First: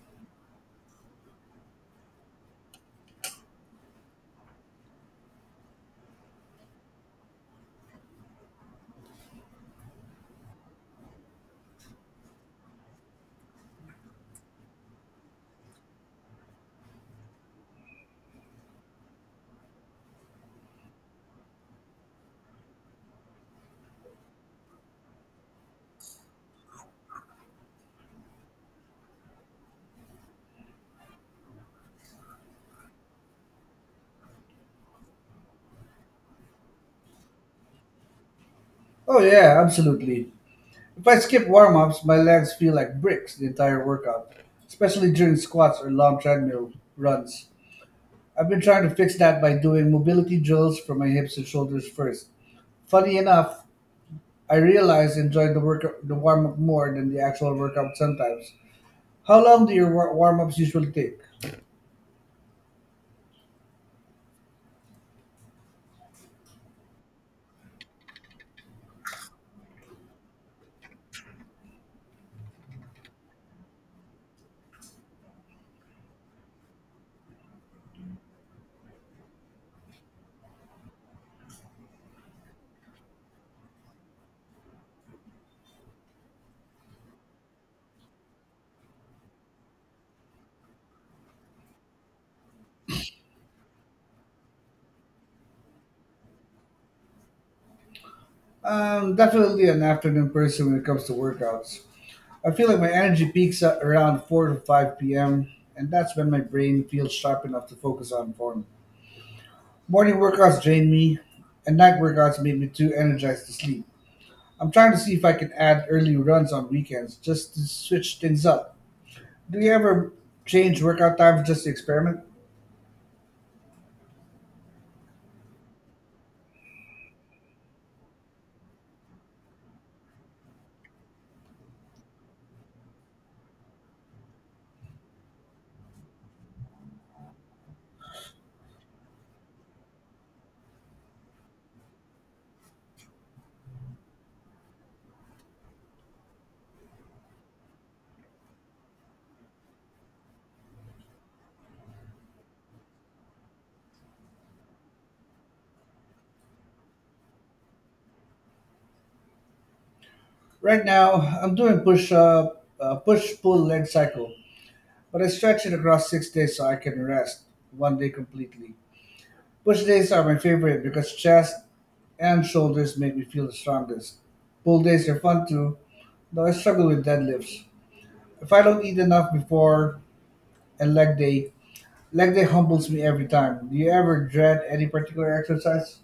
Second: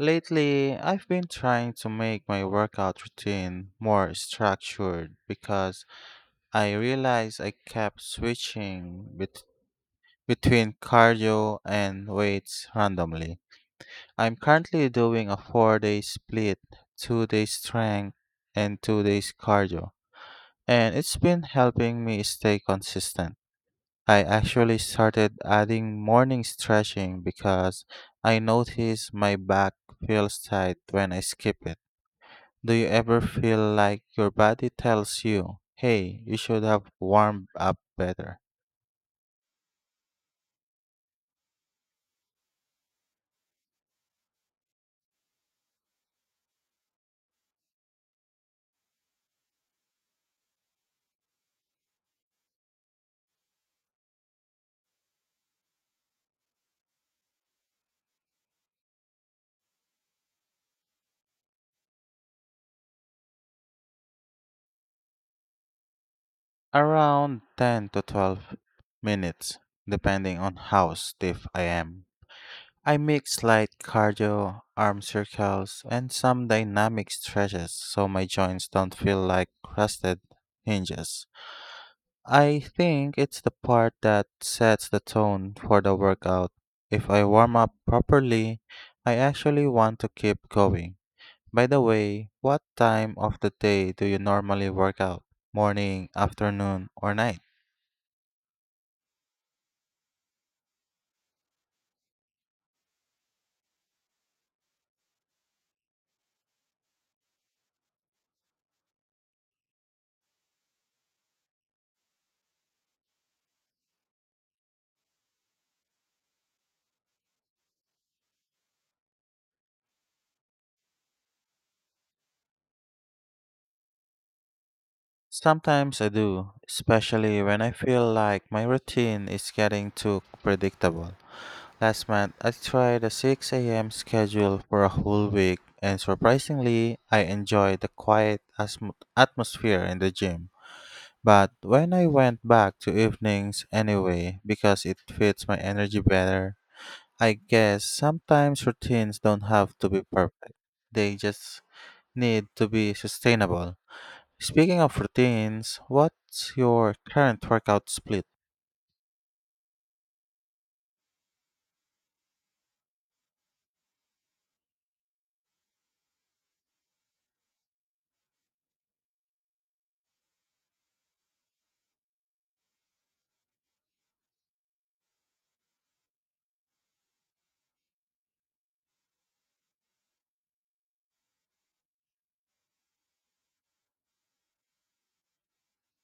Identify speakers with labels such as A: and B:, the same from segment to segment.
A: Lately, I've been trying to make my workout routine more structured because I realized I kept switching between cardio and weights randomly. I'm currently doing a 4 day split, 2 days strength, and 2 days cardio, and it's been helping me stay consistent. I actually started adding morning stretching because I notice my back feels tight when I skip it. Do you ever feel like your body tells you, hey, you should have warmed up better?
B: Oh yeah, absolutely. If I skip warm-ups, my legs feel like bricks the entire workout, especially during squats or long treadmill runs. I've been trying to fix that by doing mobility drills for my hips and shoulders first. Funny enough, I realize I enjoy the warm-up more than the actual workout sometimes. How long do your warm-ups usually take?
A: Around 10 to 12 minutes, depending on how stiff I am. I mix light cardio, arm circles, and some dynamic stretches so my joints don't feel like crusted hinges. I think it's the part that sets the tone for the workout. If I warm up properly, I actually want to keep going. By the way, what time of the day do you normally work out? Morning, afternoon, or night?
B: Definitely an afternoon person when it comes to workouts. I feel like my energy peaks at around 4 to 5 p.m., and that's when my brain feels sharp enough to focus on form. Morning workouts drain me, and night workouts make me too energized to sleep. I'm trying to see if I can add early runs on weekends just to switch things up. Do you ever change workout times just to experiment?
A: Sometimes I do, especially when I feel like my routine is getting too predictable. Last month, I tried a 6 a.m. schedule for a whole week, and surprisingly, I enjoyed the quiet atmosphere in the gym. But when I went back to evenings anyway, because it fits my energy better, I guess sometimes routines don't have to be perfect. They just need to be sustainable. Speaking of routines, what's your current workout split?
B: Right now, I'm doing push pull leg cycle, but I stretch it across 6 days so I can rest one day completely. Push days are my favorite because chest and shoulders make me feel the strongest. Pull days are fun too, though I struggle with deadlifts. If I don't eat enough before and leg day humbles me every time. Do you ever dread any particular exercise?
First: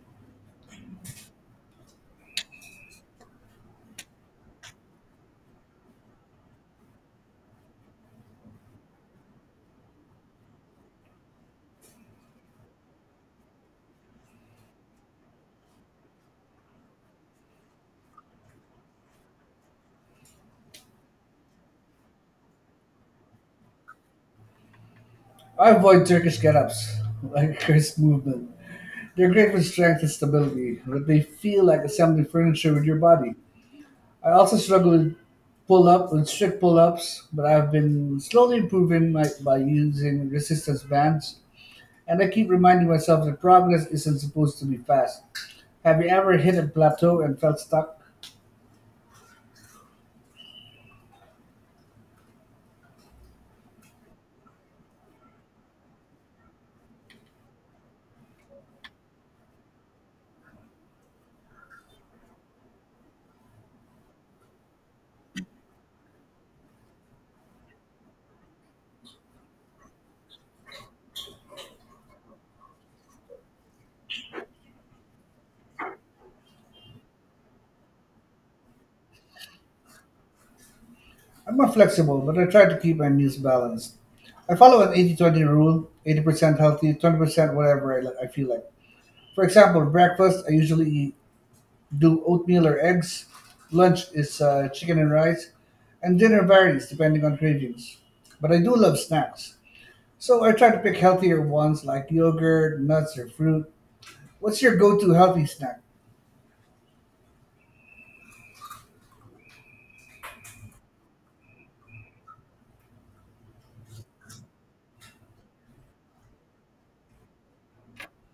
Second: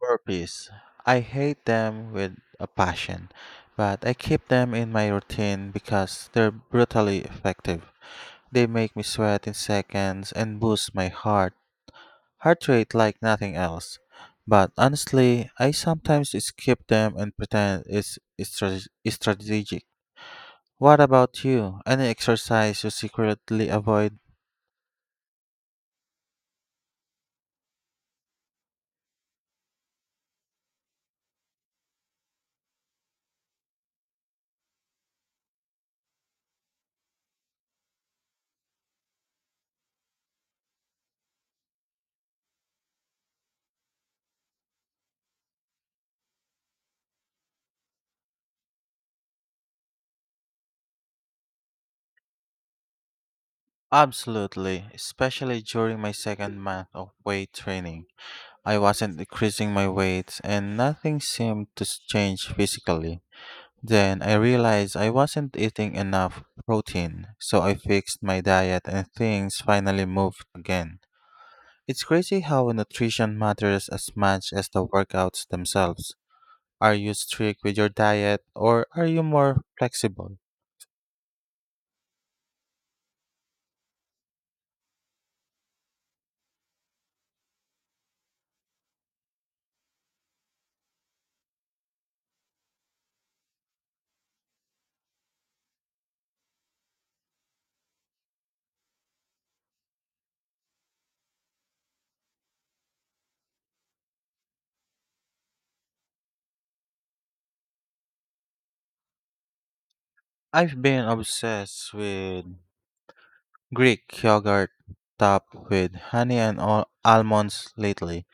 A: Burpees. I hate them with a passion, but I keep them in my routine because they're brutally effective. They make me sweat in seconds and boost my heart rate like nothing else. But honestly, I sometimes skip them and pretend it's strategic. What about you? Any exercise you secretly avoid?
B: I avoid Turkish get-ups, like a cursed movement. They're great for strength and stability, but they feel like assembling furniture with your body. I also struggle with pull up with strict pull ups, but I've been slowly improving by using resistance bands, and I keep reminding myself that progress isn't supposed to be fast. Have you ever hit a plateau and felt stuck?
A: Absolutely, especially during my second month of weight training. I wasn't increasing my weight and nothing seemed to change physically. Then I realized I wasn't eating enough protein, so I fixed my diet and things finally moved again. It's crazy how nutrition matters as much as the workouts themselves. Are you strict with your diet or are you more flexible?
B: I'm not flexible, but I try to keep my meals balanced. I follow an 80-20 rule: 80% healthy, 20% whatever I feel like. For example, breakfast, I usually eat do oatmeal or eggs. Lunch is chicken and rice, and dinner varies depending on cravings. But I do love snacks, so I try to pick healthier ones like yogurt, nuts, or fruit. What's your go to healthy snack?
A: I've been obsessed with Greek yogurt topped with honey and almonds lately.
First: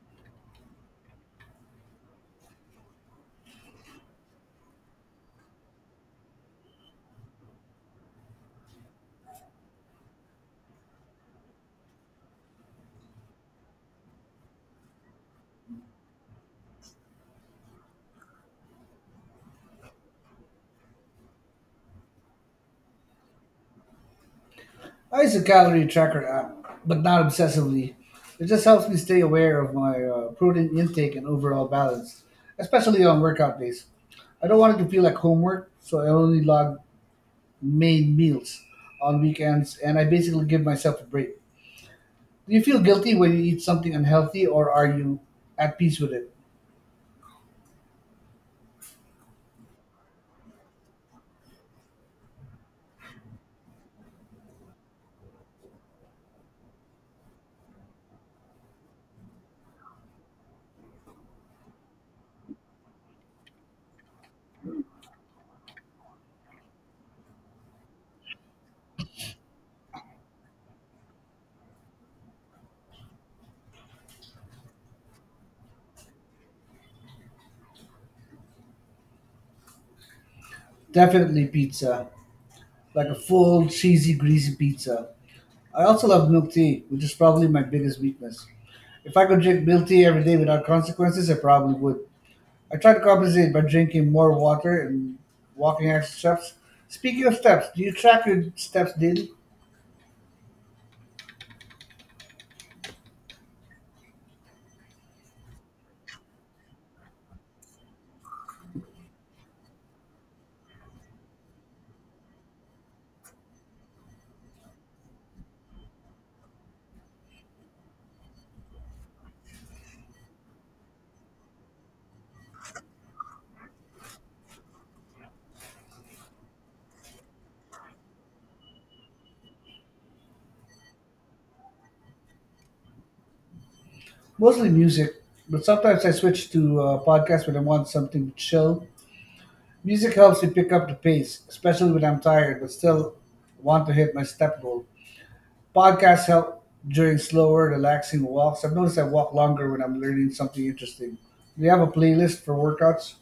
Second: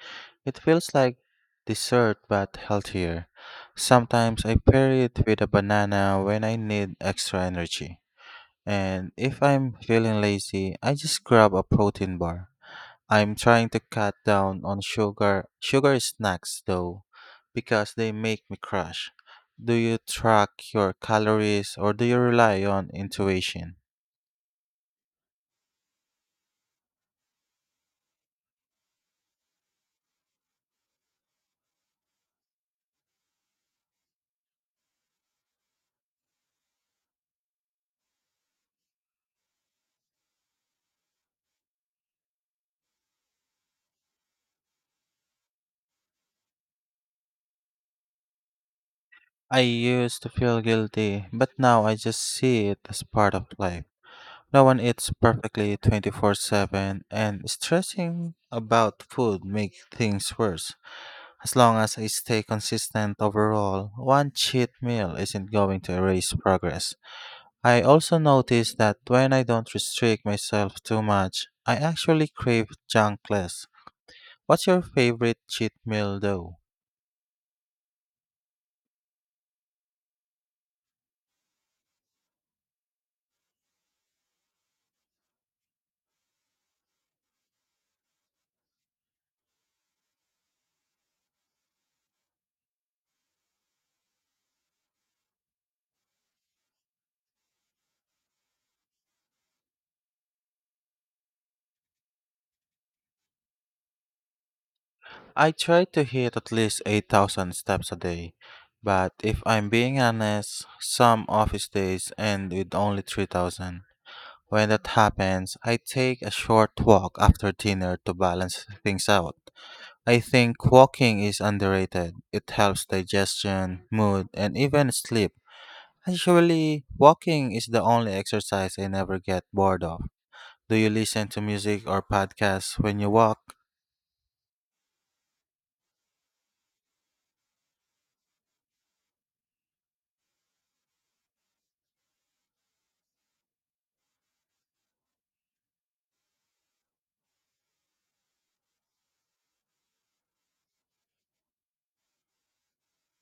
A: It feels like dessert but healthier. Sometimes I pair it with a banana when I need extra energy. And if I'm feeling lazy, I just grab a protein bar. I'm trying to cut down on sugar snacks though because they make me crash. Do you track your calories or do you rely on intuition?
B: I use a calorie tracker app, but not obsessively. It just helps me stay aware of my protein intake and overall balance, especially on workout days. I don't want it to feel like homework, so I only log main meals on weekends, and I basically give myself a break. Do you feel guilty when you eat something unhealthy or are you at peace with it?
A: I used to feel guilty, but now I just see it as part of life. No one eats perfectly 24/7, and stressing about food makes things worse. As long as I stay consistent overall, one cheat meal isn't going to erase progress. I also notice that when I don't restrict myself too much, I actually crave junk less. What's your favorite cheat meal though?
B: Definitely pizza, like a full, cheesy, greasy pizza. I also love milk tea, which is probably my biggest weakness. If I could drink milk tea every day without consequences, I probably would. I try to compensate by drinking more water and walking extra steps. Speaking of steps, do you track your steps daily?
A: I try to hit at least 8,000 steps a day, but if I'm being honest, some office days end with only 3,000. When that happens, I take a short walk after dinner to balance things out. I think walking is underrated. It helps digestion, mood, and even sleep. Actually, walking is the only exercise I never get bored of. Do you listen to music or podcasts when you walk?
B: Mostly music, but sometimes I switch to podcasts when I want something to chill. Music helps me pick up the pace, especially when I'm tired but still want to hit my step goal. Podcasts help during slower, relaxing walks. I've noticed I walk longer when I'm learning something interesting. Do you have a playlist for workouts?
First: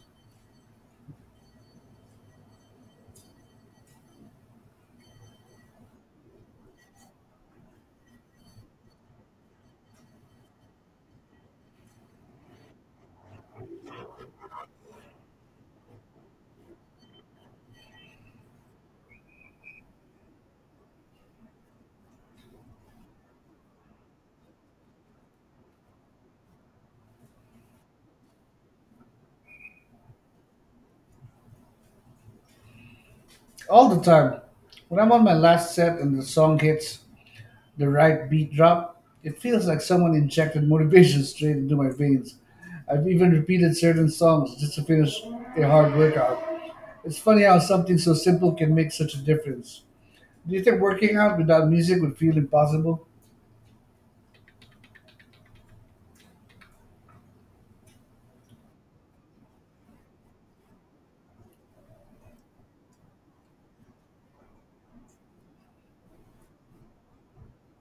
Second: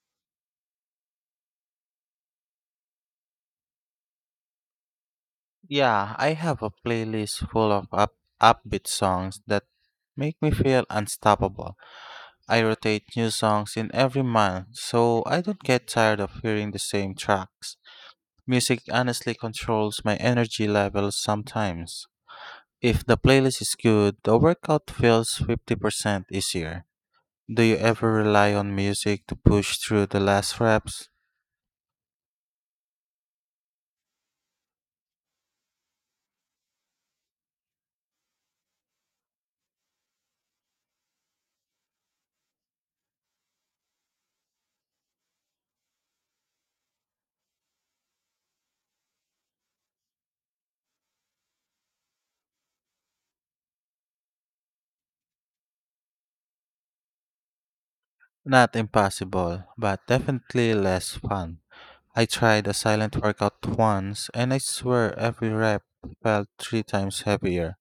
A: Yeah, I have a playlist full of up upbeat songs that make me feel unstoppable. I rotate new songs in every month, so I don't get tired of hearing the same tracks. Music honestly controls my energy levels sometimes. If the playlist is good, the workout feels 50% easier. Do you ever rely on music to push through the last reps?
B: All the time. When I'm on my last set and the song hits the right beat drop, it feels like someone injected motivation straight into my veins. I've even repeated certain songs just to finish a hard workout. It's funny how something so simple can make such a difference. Do you think working out without music would feel impossible?
A: Not impossible, but definitely less fun. I tried a silent workout once and I swear every rep felt three times heavier.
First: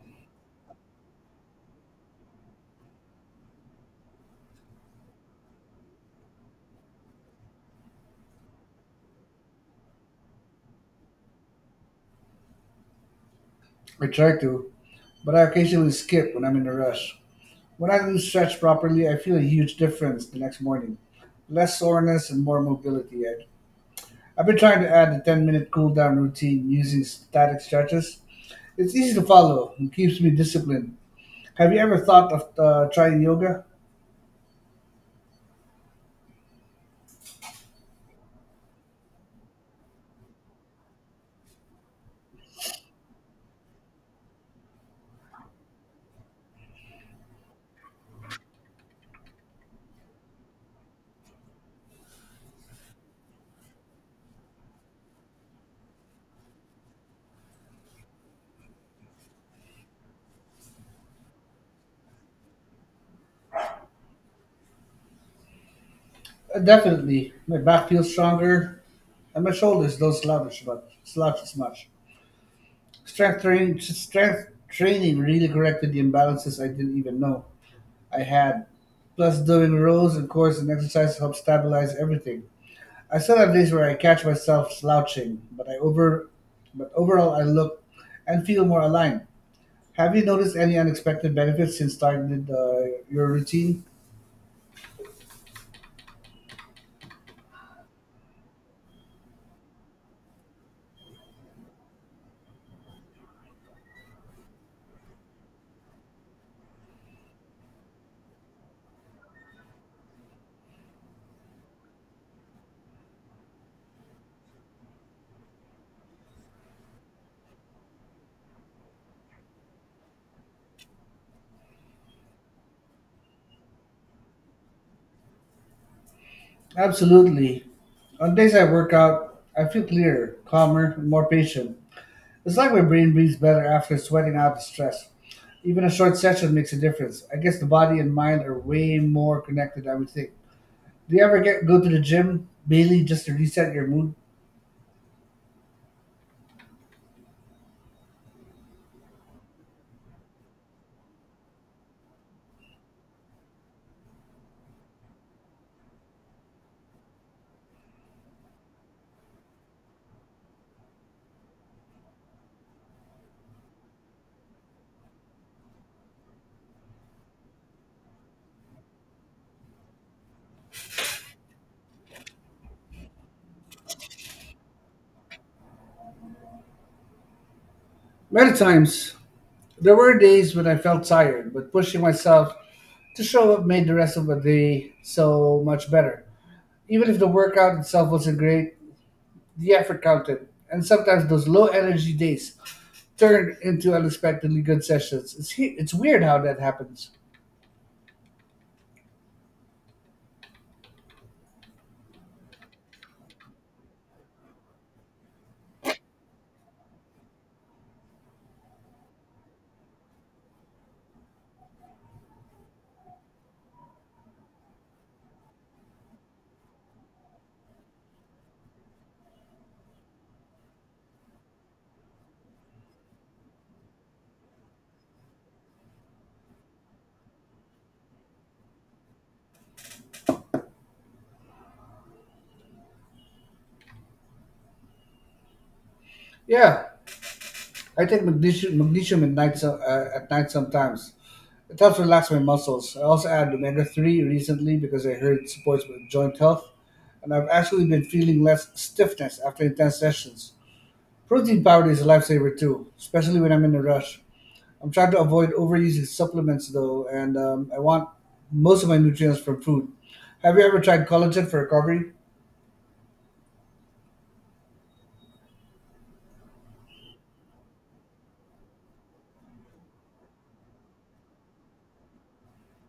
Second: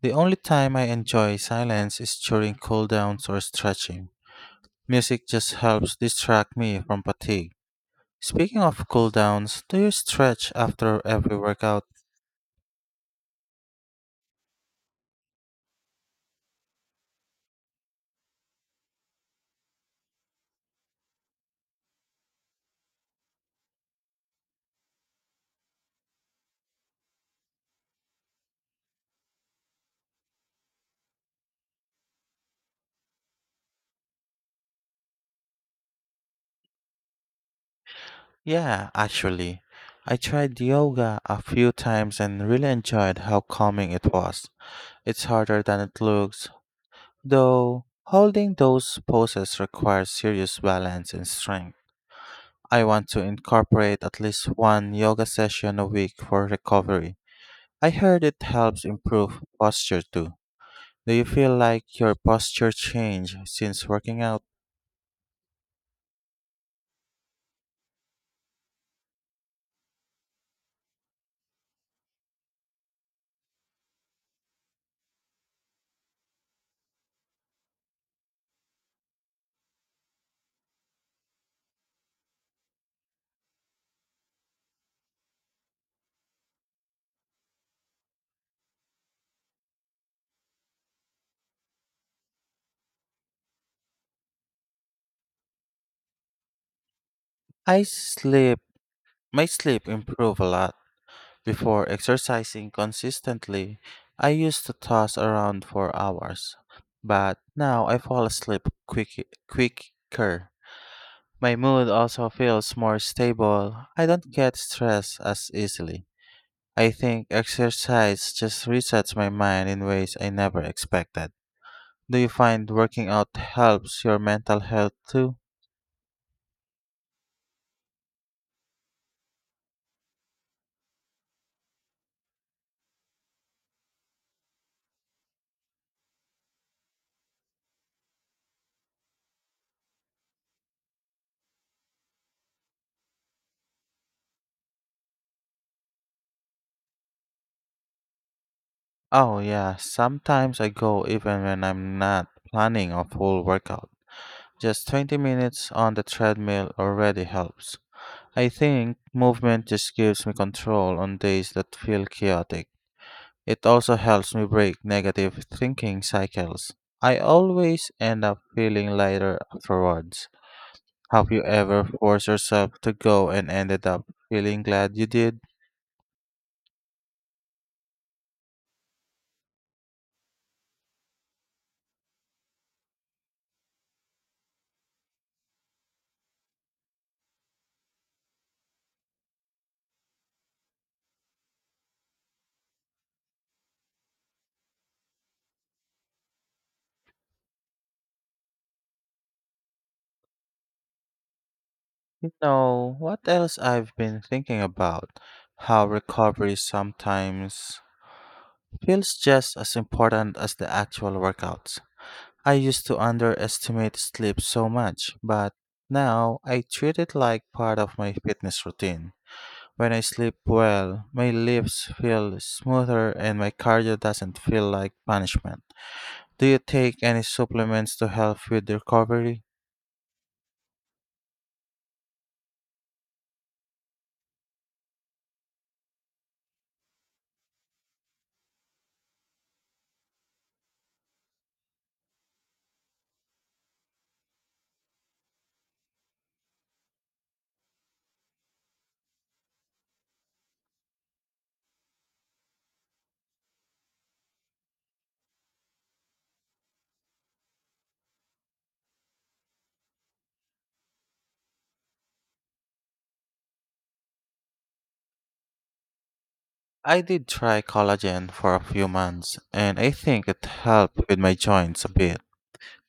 A: The only time I enjoy silence is during cooldowns or stretching. Music just helps distract me from fatigue. Speaking of cooldowns, do you stretch after every workout?
B: I try to, but I occasionally skip when I'm in a rush. When I do stretch properly, I feel a huge difference the next morning. Less soreness and more mobility. I've been trying to add a 10-minute minute cool down routine using static stretches. It's easy to follow and keeps me disciplined. Have you ever thought of trying yoga?
A: Yeah, actually. I tried yoga a few times and really enjoyed how calming it was. It's harder than it looks, though holding those poses requires serious balance and strength. I want to incorporate at least one yoga session a week for recovery. I heard it helps improve posture too. Do you feel like your posture changed since working out?
B: Definitely. My back feels stronger and my shoulders don't slouch as much. Strength training really corrected the imbalances I didn't even know I had. Plus, doing rows and cores and exercise helped stabilize everything. I still have days where I catch myself slouching, but overall I look and feel more aligned. Have you noticed any unexpected benefits since starting your routine?
A: I sleep, my sleep improved a lot. Before exercising consistently, I used to toss around for hours, but now I fall asleep quicker. My mood also feels more stable. I don't get stressed as easily. I think exercise just resets my mind in ways I never expected. Do you find working out helps your mental health too?
B: Absolutely. On days I work out, I feel clearer, calmer, and more patient. It's like my brain breathes better after sweating out the stress. Even a short session makes a difference. I guess the body and mind are way more connected than we think. Do you ever get go to the gym, Bailey, just to reset your mood?
A: Oh, yeah, sometimes I go even when I'm not planning a full workout. Just 20 minutes on the treadmill already helps. I think movement just gives me control on days that feel chaotic. It also helps me break negative thinking cycles. I always end up feeling lighter afterwards. Have you ever forced yourself to go and ended up feeling glad you did?
B: Many times. There were days when I felt tired, but pushing myself to show up made the rest of the day so much better. Even if the workout itself wasn't great, the effort counted. And sometimes those low energy days turn into unexpectedly good sessions. It's weird how that happens.
A: You know what else I've been thinking about? How recovery sometimes feels just as important as the actual workouts. I used to underestimate sleep so much, but now I treat it like part of my fitness routine. When I sleep well, my lips feel smoother and my cardio doesn't feel like punishment. Do you take any supplements to help with recovery?
B: Yeah, I take magnesium at night, at night sometimes. It helps relax my muscles. I also added omega 3 recently because I heard it supports my joint health, and I've actually been feeling less stiffness after intense sessions. Protein powder is a lifesaver too, especially when I'm in a rush. I'm trying to avoid overusing supplements though, and I want most of my nutrients from food. Have you ever tried collagen for recovery?
A: I did try collagen for a few months and I think it helped with my joints a bit.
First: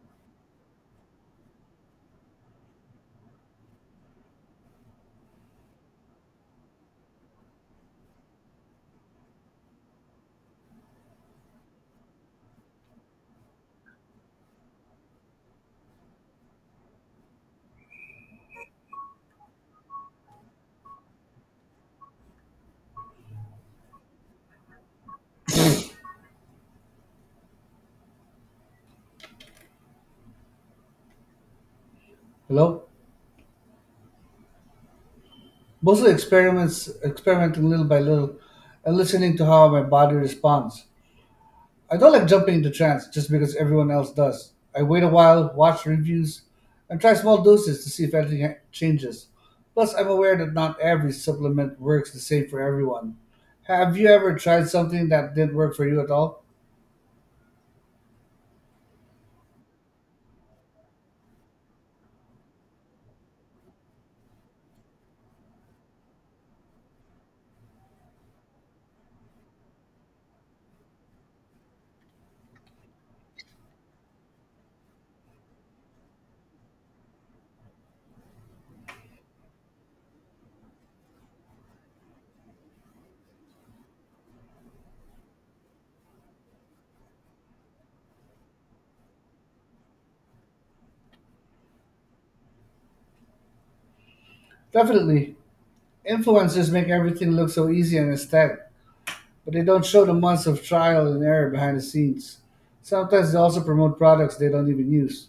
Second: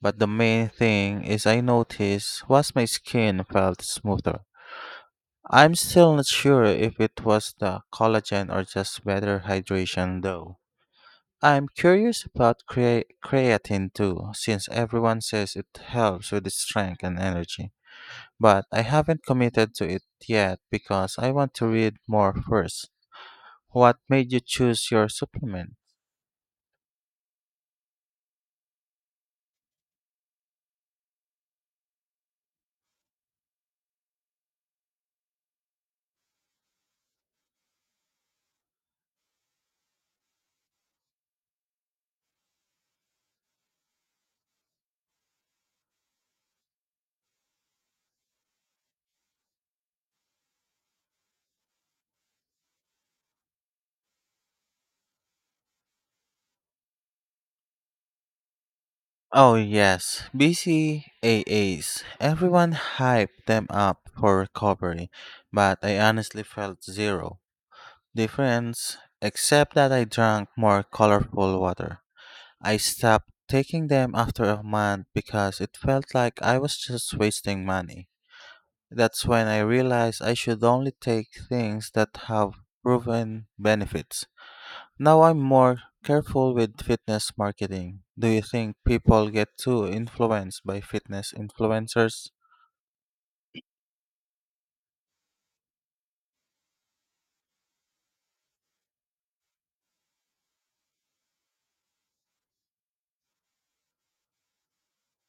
A: But the main thing is I noticed was my skin felt smoother. I'm still not sure if it was the collagen or just better hydration though. I'm curious about creatine too, since everyone says it helps with strength and energy. But I haven't committed to it yet because I want to read more first. What made you choose your supplement?
B: Hello? Mostly experimenting little by little, and listening to how my body responds. I don't like jumping into trance just because everyone else does. I wait a while, watch reviews, and try small doses to see if changes. Plus, I'm aware that not every supplement works the same for everyone. Have you ever tried something that didn't work for you at all?
A: Oh yes, BCAAs. Everyone hyped them up for recovery, but I honestly felt zero difference except that I drank more colorful water. I stopped taking them after a month because it felt like I was just wasting money. That's when I realized I should only take things that have proven benefits. Now I'm more careful with fitness marketing. Do you think people get too influenced by fitness influencers?
B: Definitely. Influencers make everything look so easy and aesthetic, but they don't show the months of trial and error behind the scenes. Sometimes they also promote products they don't even use,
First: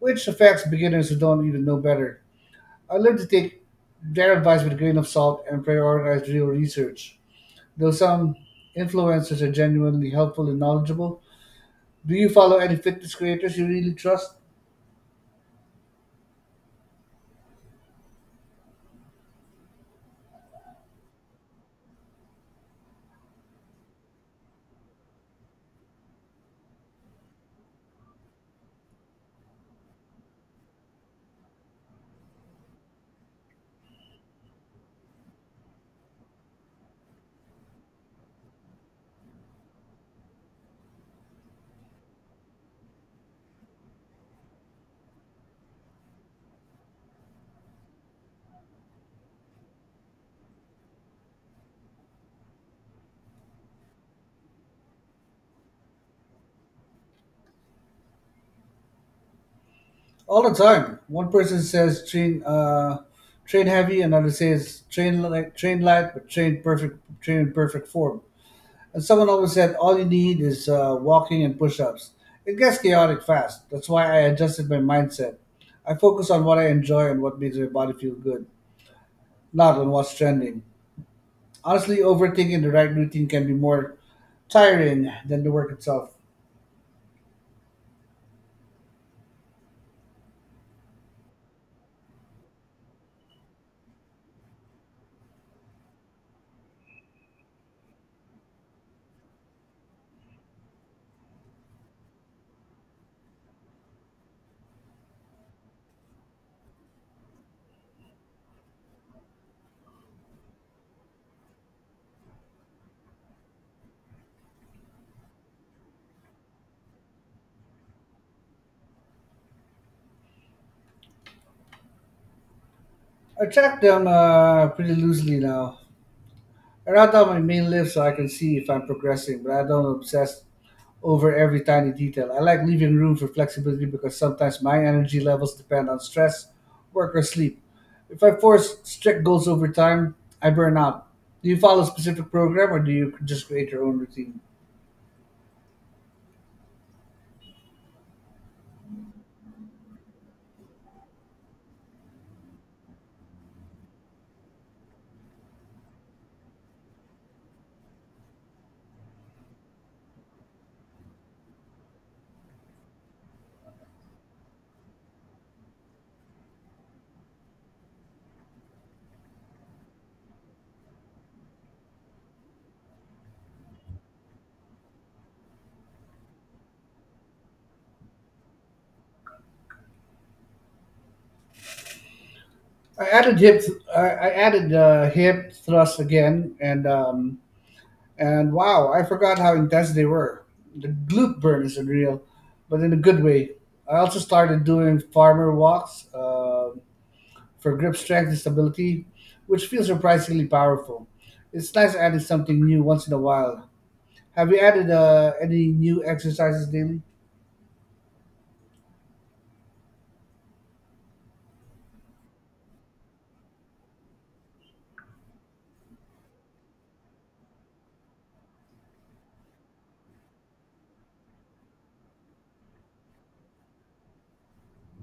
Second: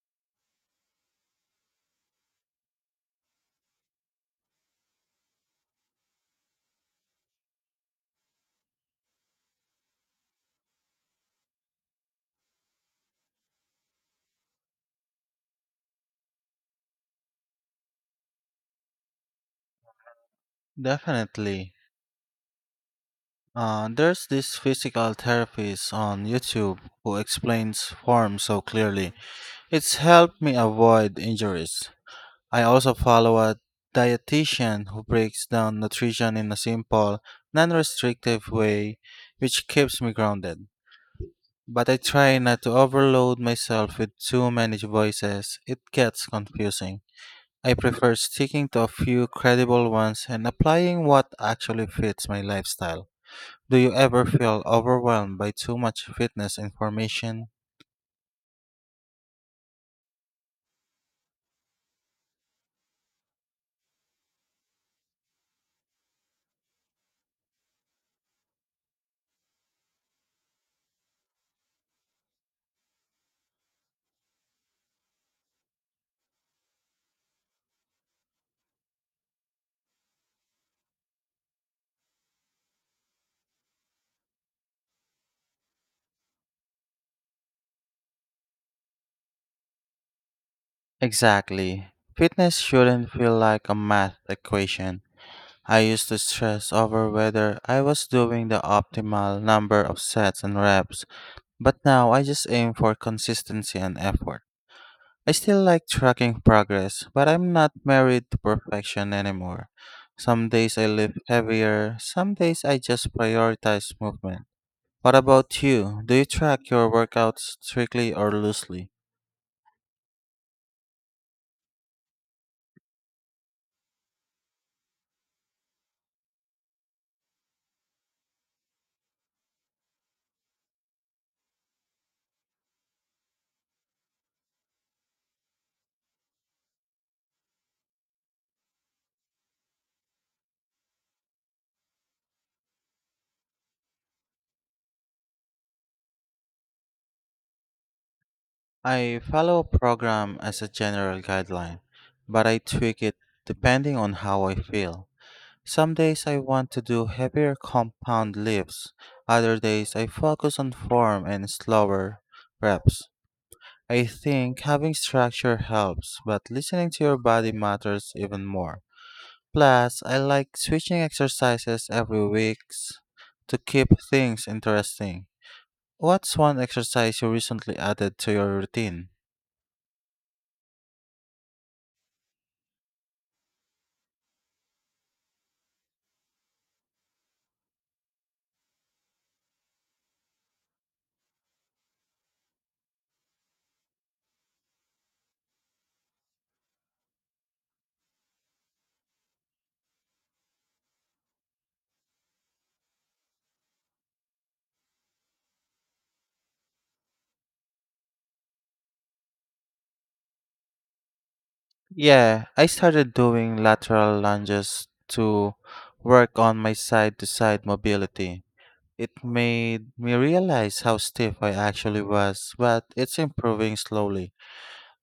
B: which affects beginners who don't even know better. I learned to take their advice with a grain of salt and prioritize real research. Though some influencers are genuinely helpful and knowledgeable, do you follow any fitness creators you really trust?
A: Definitely. There's this physical therapist on YouTube who explains form so clearly. It's helped me avoid injuries. I also follow a dietitian who breaks down nutrition in a simple, non restrictive way, which keeps me grounded. But I try not to overload myself with too many voices, it gets confusing. I prefer sticking to a few credible ones and applying what actually fits my lifestyle. Do you ever feel overwhelmed by too much fitness information?
B: All the time. One person says train heavy, another says train light, but train in perfect form. And someone always said all you need is walking and push-ups. It gets chaotic fast. That's why I adjusted my mindset. I focus on what I enjoy and what makes my body feel good, not on what's trending. Honestly, overthinking the right routine can be more tiring than the work itself.
A: Exactly. Fitness shouldn't feel like a math equation. I used to stress over whether I was doing the optimal number of sets and reps, but now I just aim for consistency and effort. I still like tracking progress, but I'm not married to perfection anymore. Some days I lift heavier, some days I just prioritize movement. What about you? Do you track your workouts strictly or loosely?
B: I track them pretty loosely now. I write down my main list so I can see if I'm progressing, but I don't obsess over every tiny detail. I like leaving room for flexibility because sometimes my energy levels depend on stress, work, or sleep. If I force strict goals over time, I burn out. Do you follow a specific program or do you just create your own routine?
A: I follow a program as a general guideline, but I tweak it depending on how I feel. Some days I want to do heavier compound lifts. Other days I focus on form and slower reps. I think having structure helps, but listening to your body matters even more. Plus, I like switching exercises every week to keep things interesting. What's one exercise you recently added to your routine?
B: I added hip. I added hip thrust again, and wow, I forgot how intense they were. The glute burn is unreal, but in a good way. I also started doing farmer walks for grip strength and stability, which feels surprisingly powerful. It's nice adding something new once in a while. Have you added any new exercises daily?
A: Yeah, I started doing lateral lunges to work on my side to side mobility. It made me realize how stiff I actually was, but it's improving slowly.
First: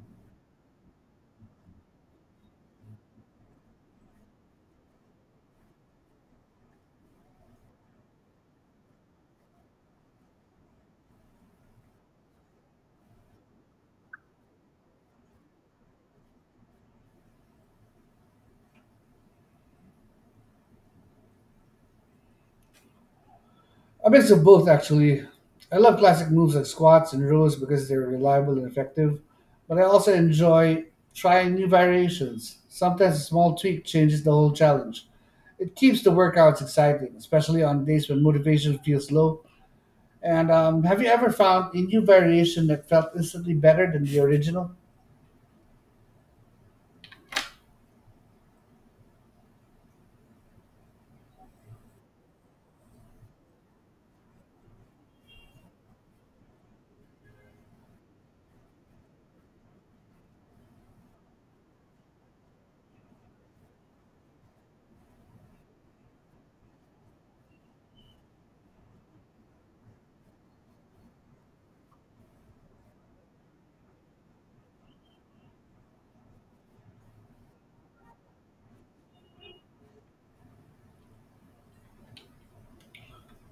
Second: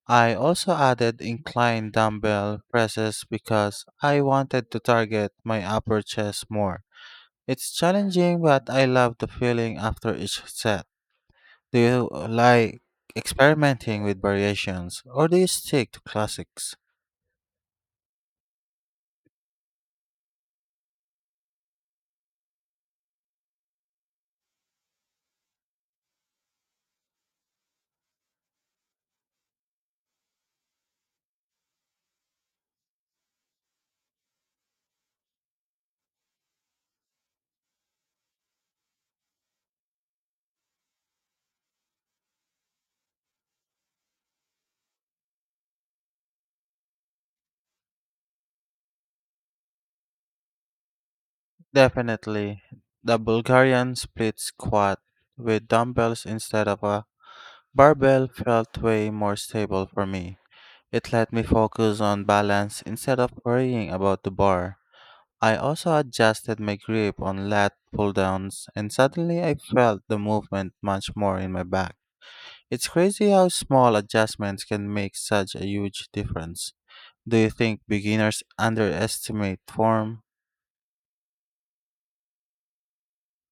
A: I also added incline dumbbell presses because I wanted to target my upper chest more. It's challenging, but I love the feeling after each set. Do you like experimenting with variations or do you stick to classics?
B: A mix of both, actually. I love classic moves like squats and rows because they're reliable and effective, but I also enjoy trying new variations. Sometimes a small tweak changes the whole challenge. It keeps the workouts exciting, especially on days when motivation feels low. And have you ever found a new variation that felt instantly better than the original?
A: Definitely. The Bulgarian split squat with dumbbells instead of a barbell felt way more stable for me. It let me focus on balance instead of worrying about the bar. I also adjusted my grip on lat pull downs, and suddenly I felt the movement much more in my back. It's crazy how small adjustments can make such a huge difference. Do you think beginners underestimate form?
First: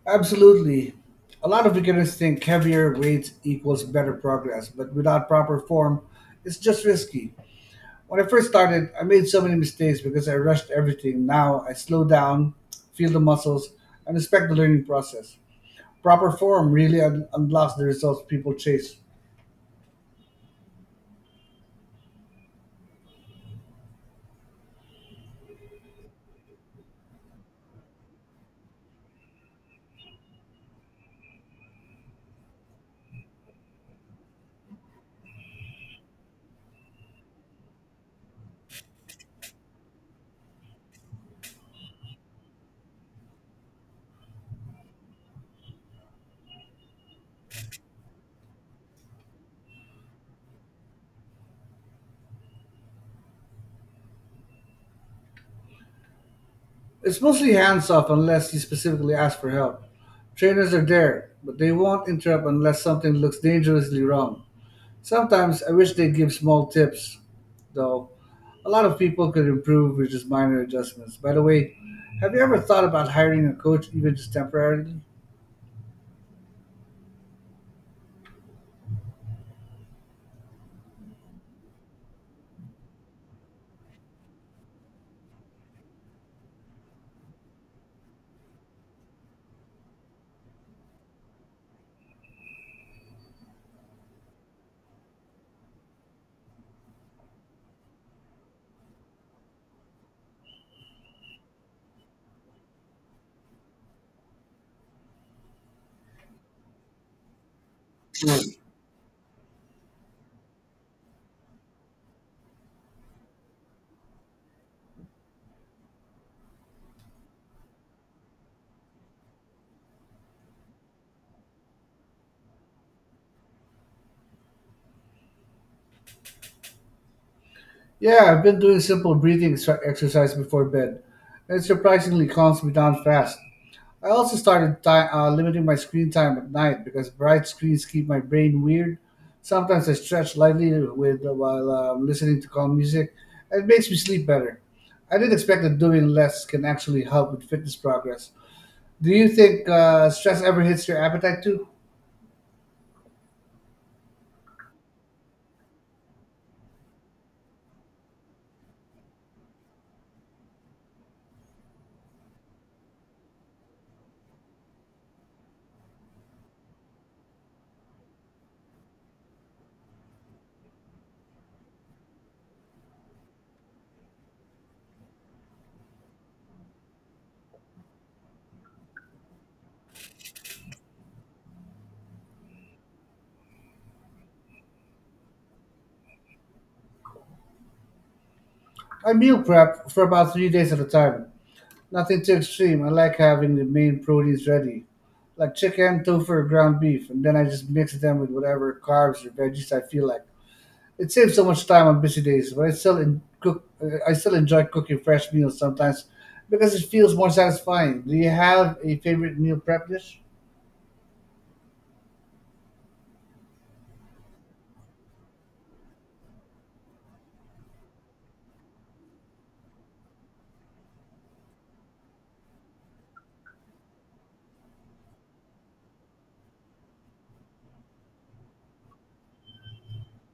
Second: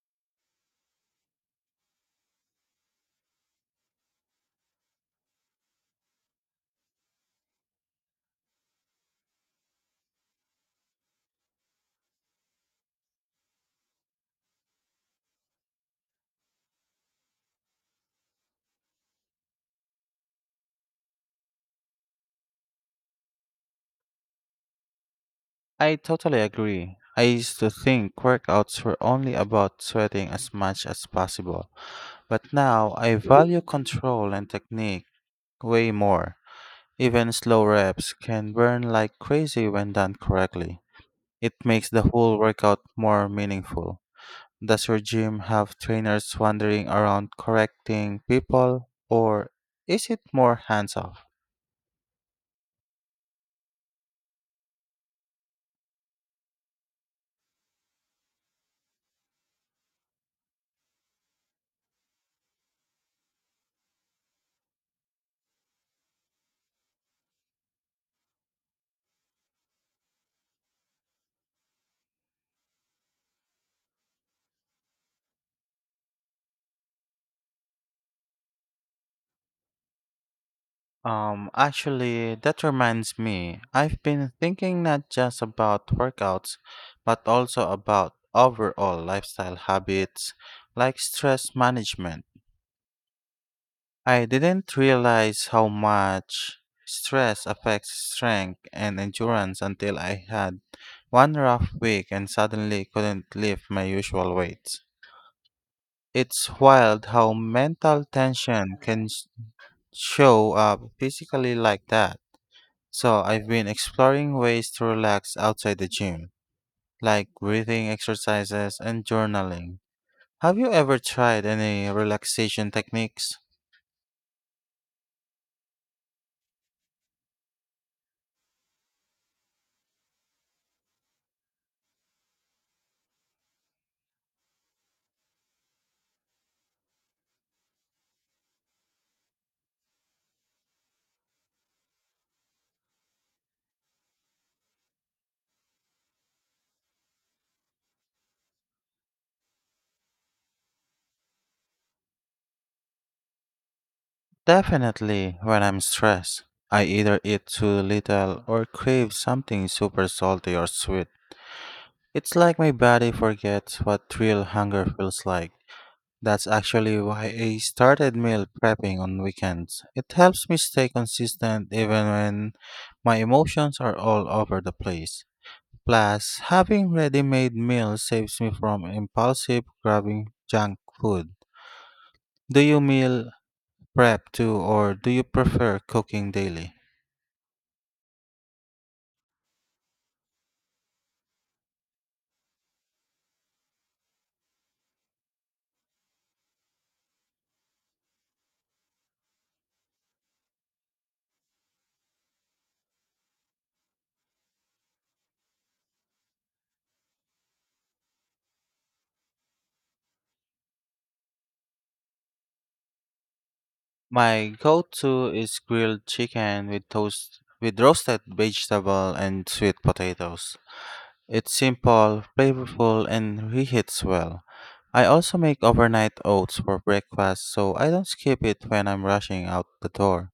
B: Absolutely. A lot of beginners think heavier weights equals better progress, but without proper form, it's just risky. When I first started, I made so many mistakes because I rushed everything. Now I slow down, feel the muscles, and respect the learning process. Proper form really unblocks the results people chase.
A: I totally agree. I used to think workouts were only about sweating as much as possible, but now I value control and technique way more. Even slow reps can burn like crazy when done correctly. It makes the whole workout more meaningful. Does your gym have trainers wandering around correcting people, or is it more hands off?
B: It's mostly hands off unless you specifically ask for help. Trainers are there, but they won't interrupt unless something looks dangerously wrong. Sometimes I wish they would give small tips, though. A lot of people could improve with just minor adjustments. By the way, have you ever thought about hiring a coach even just temporarily?
A: Actually, that reminds me, I've been thinking not just about workouts, but also about overall lifestyle habits like stress management. I didn't realize how much stress affects strength and endurance until I had one rough week and suddenly couldn't lift my usual weights. It's wild how mental tension can show up physically like that. So I've been exploring ways to relax outside the gym, like breathing exercises and journaling. Have you ever tried any relaxation techniques?
B: Yeah, I've been doing simple breathing exercise before bed, and it surprisingly calms me down fast. I also started limiting my screen time at night because bright screens keep my brain weird. Sometimes I stretch lightly with while listening to calm music, and it makes me sleep better. I didn't expect that doing less can actually help with fitness progress. Do you think stress ever hits your appetite too?
A: Definitely, when I'm stressed, I either eat too little or crave something super salty or sweet. It's like my body forgets what real hunger feels like. That's actually why I started meal prepping on weekends. It helps me stay consistent even when my emotions are all over the place. Plus, having ready made meals saves me from impulsive grabbing junk food. Do you meal prep too, or do you prefer cooking daily?
B: I meal prep for about 3 days at a time. Nothing too extreme. I like having the main proteins ready, like chicken, tofu, or ground beef, and then I just mix them with whatever carbs or veggies I feel like. It saves so much time on busy days, but I still in cook. I still enjoy cooking fresh meals sometimes because it feels more satisfying. Do you have a favorite meal prep dish?
A: My go-to is grilled chicken with toast with roasted vegetable and sweet potatoes. It's simple, flavorful, and reheats well. I also make overnight oats for breakfast so I don't skip it when I'm rushing out the door.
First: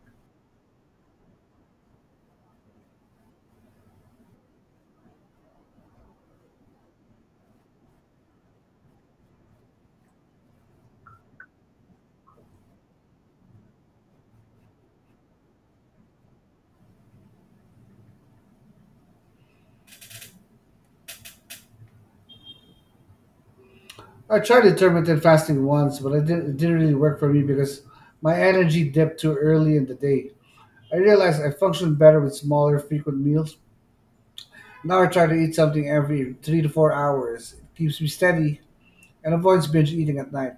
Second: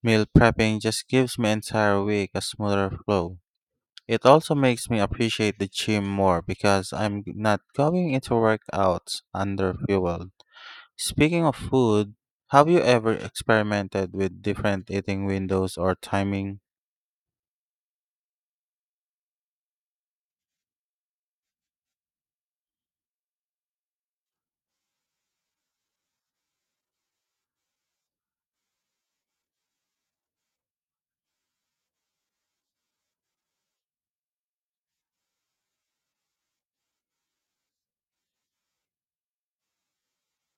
A: Meal prepping just gives my entire week a smoother flow. It also makes me appreciate the gym more because I'm not going into workouts under fueled. Speaking of food, have you ever experimented with different eating windows or timing?
B: I tried intermittent fasting once, but I didn't, it didn't really work for me because my energy dipped too early in the day. I realized I functioned better with smaller, frequent meals. Now I try to eat something every 3 to 4 hours. It keeps me steady and avoids binge eating at night.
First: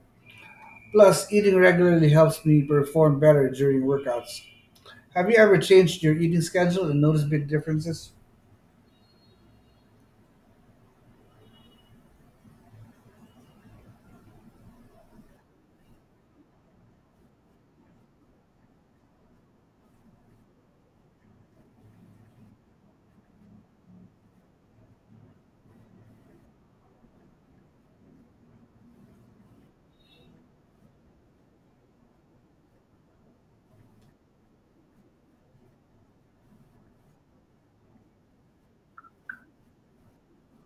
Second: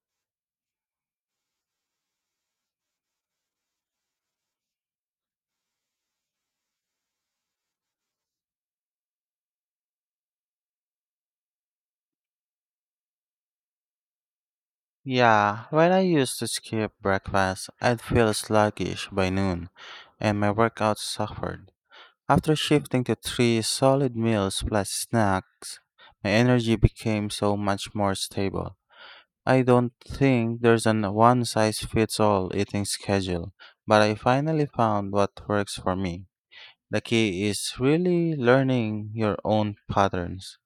B: Plus, eating regularly helps me perform better during workouts. Have you ever changed your eating schedule and noticed big differences?
A: Yeah, when I used to skip breakfast, I'd feel sluggish by noon, and my workout suffered. After shifting to three solid meals plus snacks, my energy became so much more stable. I don't think there's an one size fits all eating schedule, but I finally found what works for me. The key is really learning your own patterns.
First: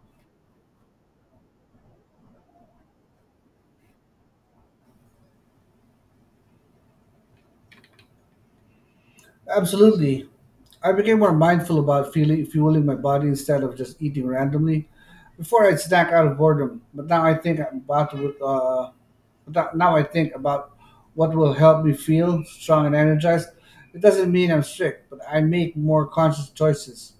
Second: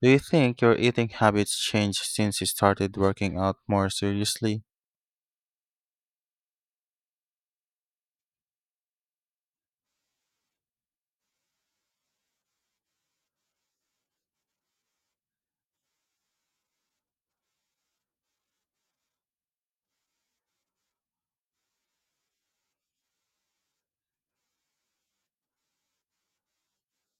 A: Do you think your eating habits changed since you started working out more seriously?
B: Absolutely. I became more mindful about fueling my body instead of just eating randomly. Before I'd snack out of boredom, but now I think I'm about to. But now I think about what will help me feel strong and energized. It doesn't mean I'm strict, but I make more conscious choices.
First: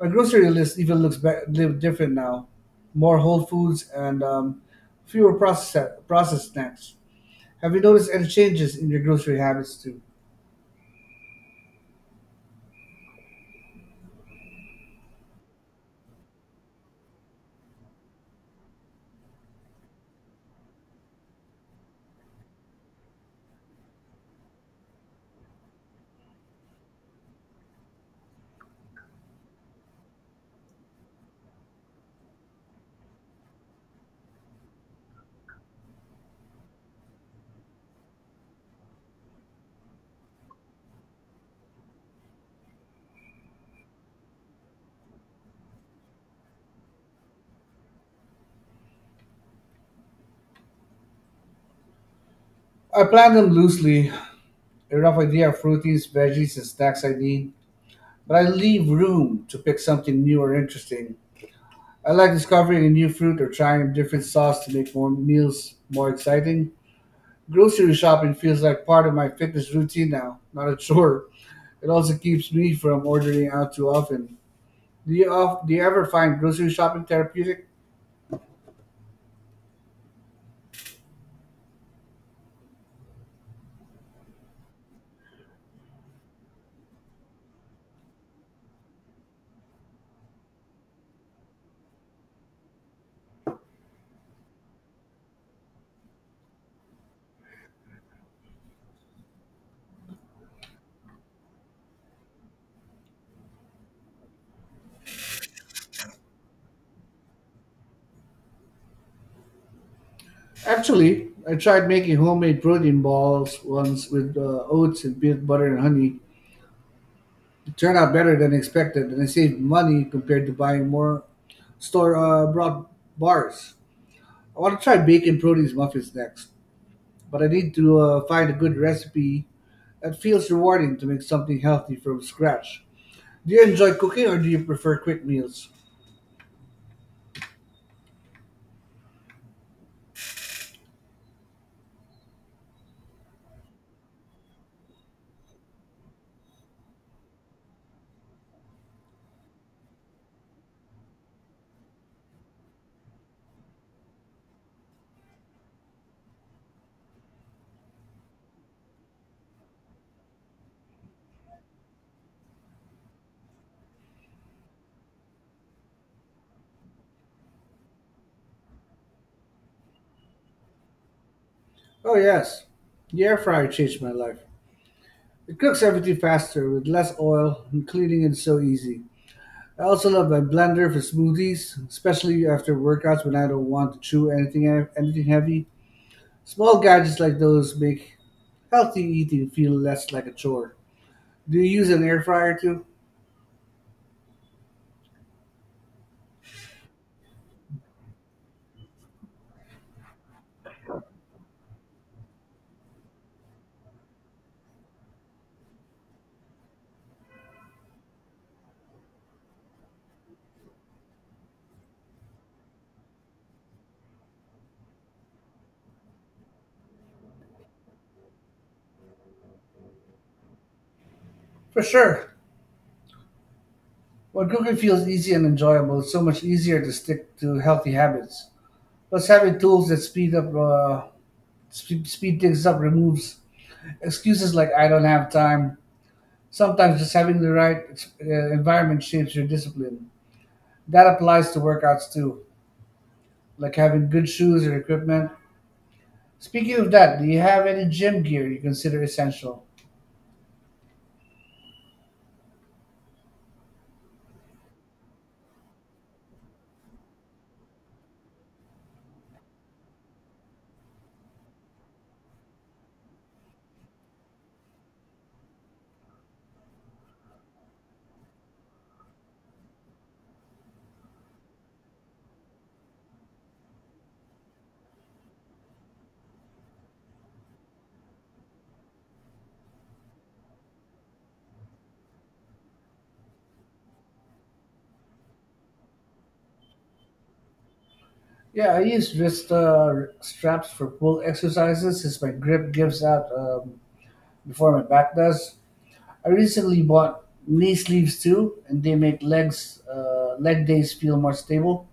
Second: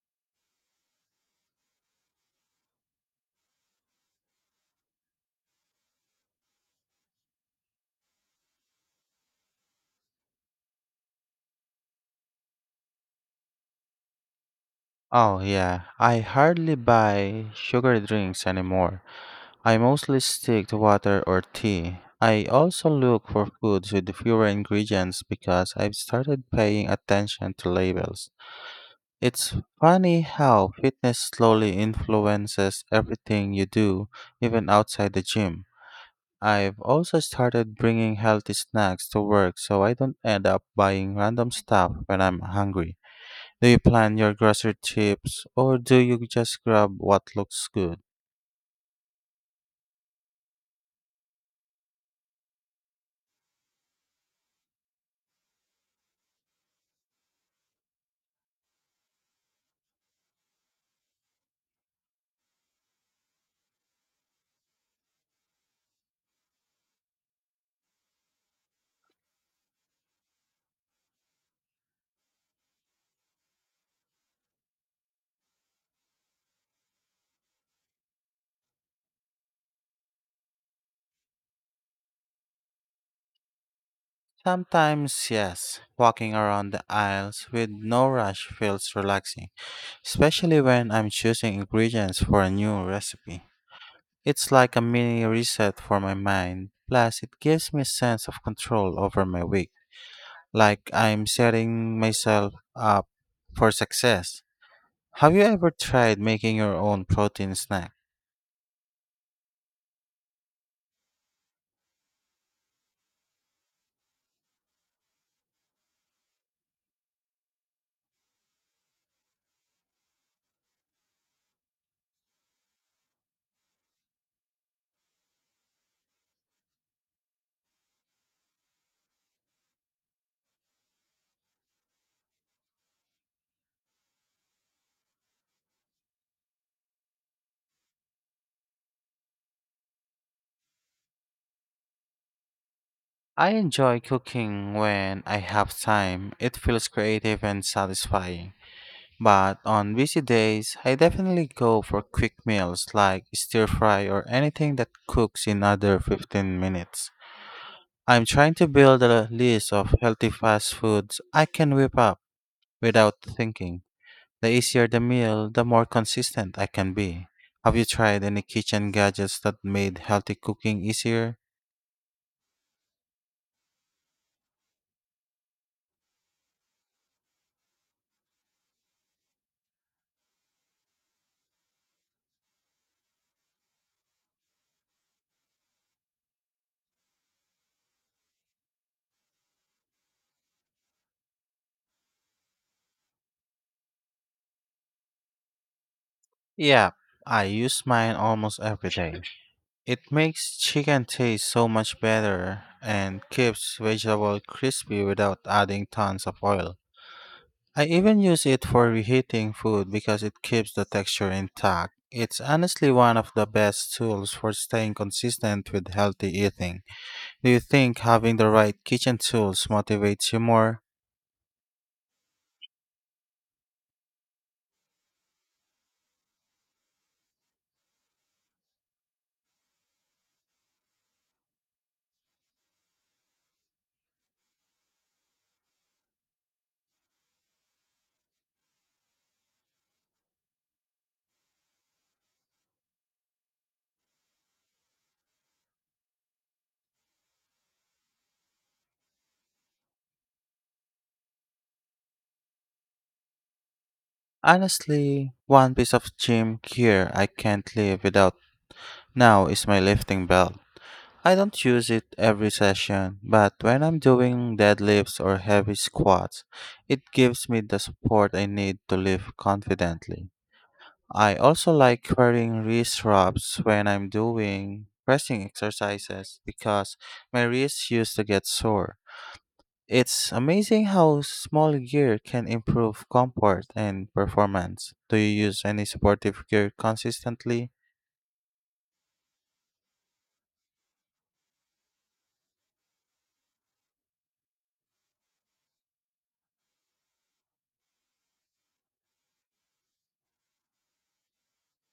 B: My grocery list even looks be- live different now, more whole foods and fewer processed snacks. Have you noticed any changes in your grocery habits too?
A: Oh, yeah. I hardly buy sugar drinks anymore. I mostly stick to water or tea. I also look for foods with fewer ingredients because I've started paying attention to labels. It's funny how fitness slowly influences everything you do, even outside the gym. I've also started bringing healthy snacks to work so I don't end up buying random stuff when I'm hungry. Do you plan your grocery trips or do you just grab what looks good?
B: I plan them loosely, a rough idea of proteins, veggies, and snacks I need, but I leave room to pick something new or interesting. I like discovering a new fruit or trying a different sauce to make more meals more exciting. Grocery shopping feels like part of my fitness routine now, not a chore. It also keeps me from ordering out too often. Do you ever find grocery shopping therapeutic?
A: Sometimes, yes, walking around the aisles with no rush feels relaxing, especially when I'm choosing ingredients for a new recipe. It's like a mini reset for my mind, plus, it gives me a sense of control over my week, like I'm setting myself up for success. Have you ever tried making your own protein snack?
B: Actually, I tried making homemade protein balls once with oats and peanut butter and honey. Turned out better than expected, and I saved money compared to buying more store brought bars. I want to try baking produce muffins next, but I need to find a good recipe that feels rewarding to make something healthy from scratch. Do you enjoy cooking or do you prefer quick meals?
A: I enjoy cooking when I have time. It feels creative and satisfying. But on busy days, I definitely go for quick meals like stir fry or anything that cooks in under 15 minutes. I'm trying to build a list of healthy fast foods I can whip up without thinking. The easier the meal, the more consistent I can be. Have you tried any kitchen gadgets that made healthy cooking easier?
B: Oh, yes. The air fryer changed my life. It cooks everything faster with less oil, and cleaning is so easy. I also love my blender for smoothies, especially after workouts when I don't want to chew anything heavy. Small gadgets like those make healthy eating feel less like a chore. Do you use an air fryer too?
A: Yeah, I use mine almost every day. It makes chicken taste so much better and keeps vegetables crispy without adding tons of oil. I even use it for reheating food because it keeps the texture intact. It's honestly one of the best tools for staying consistent with healthy eating. Do you think having the right kitchen tools motivates you more?
B: For sure. When cooking feels easy and enjoyable, it's so much easier to stick to healthy habits. Plus, having tools that speed up, sp- speed things up, removes excuses like "I don't have time." Sometimes just having the right environment shapes your discipline. That applies to workouts too, like having good shoes or equipment. Speaking of that, do you have any gym gear you consider essential?
A: Honestly, one piece of gym gear I can't live without now is my lifting belt. I don't use it every session, but when I'm doing deadlifts or heavy squats, it gives me the support I need to lift confidently. I also like wearing wrist wraps when I'm doing pressing exercises because my wrists used to get sore. It's amazing how small gear can improve comfort and performance. Do you use any supportive gear consistently?
B: Yeah, I use wrist straps for pull exercises since my grip gives out before my back does. I recently bought knee sleeves too, and they make leg days feel more stable.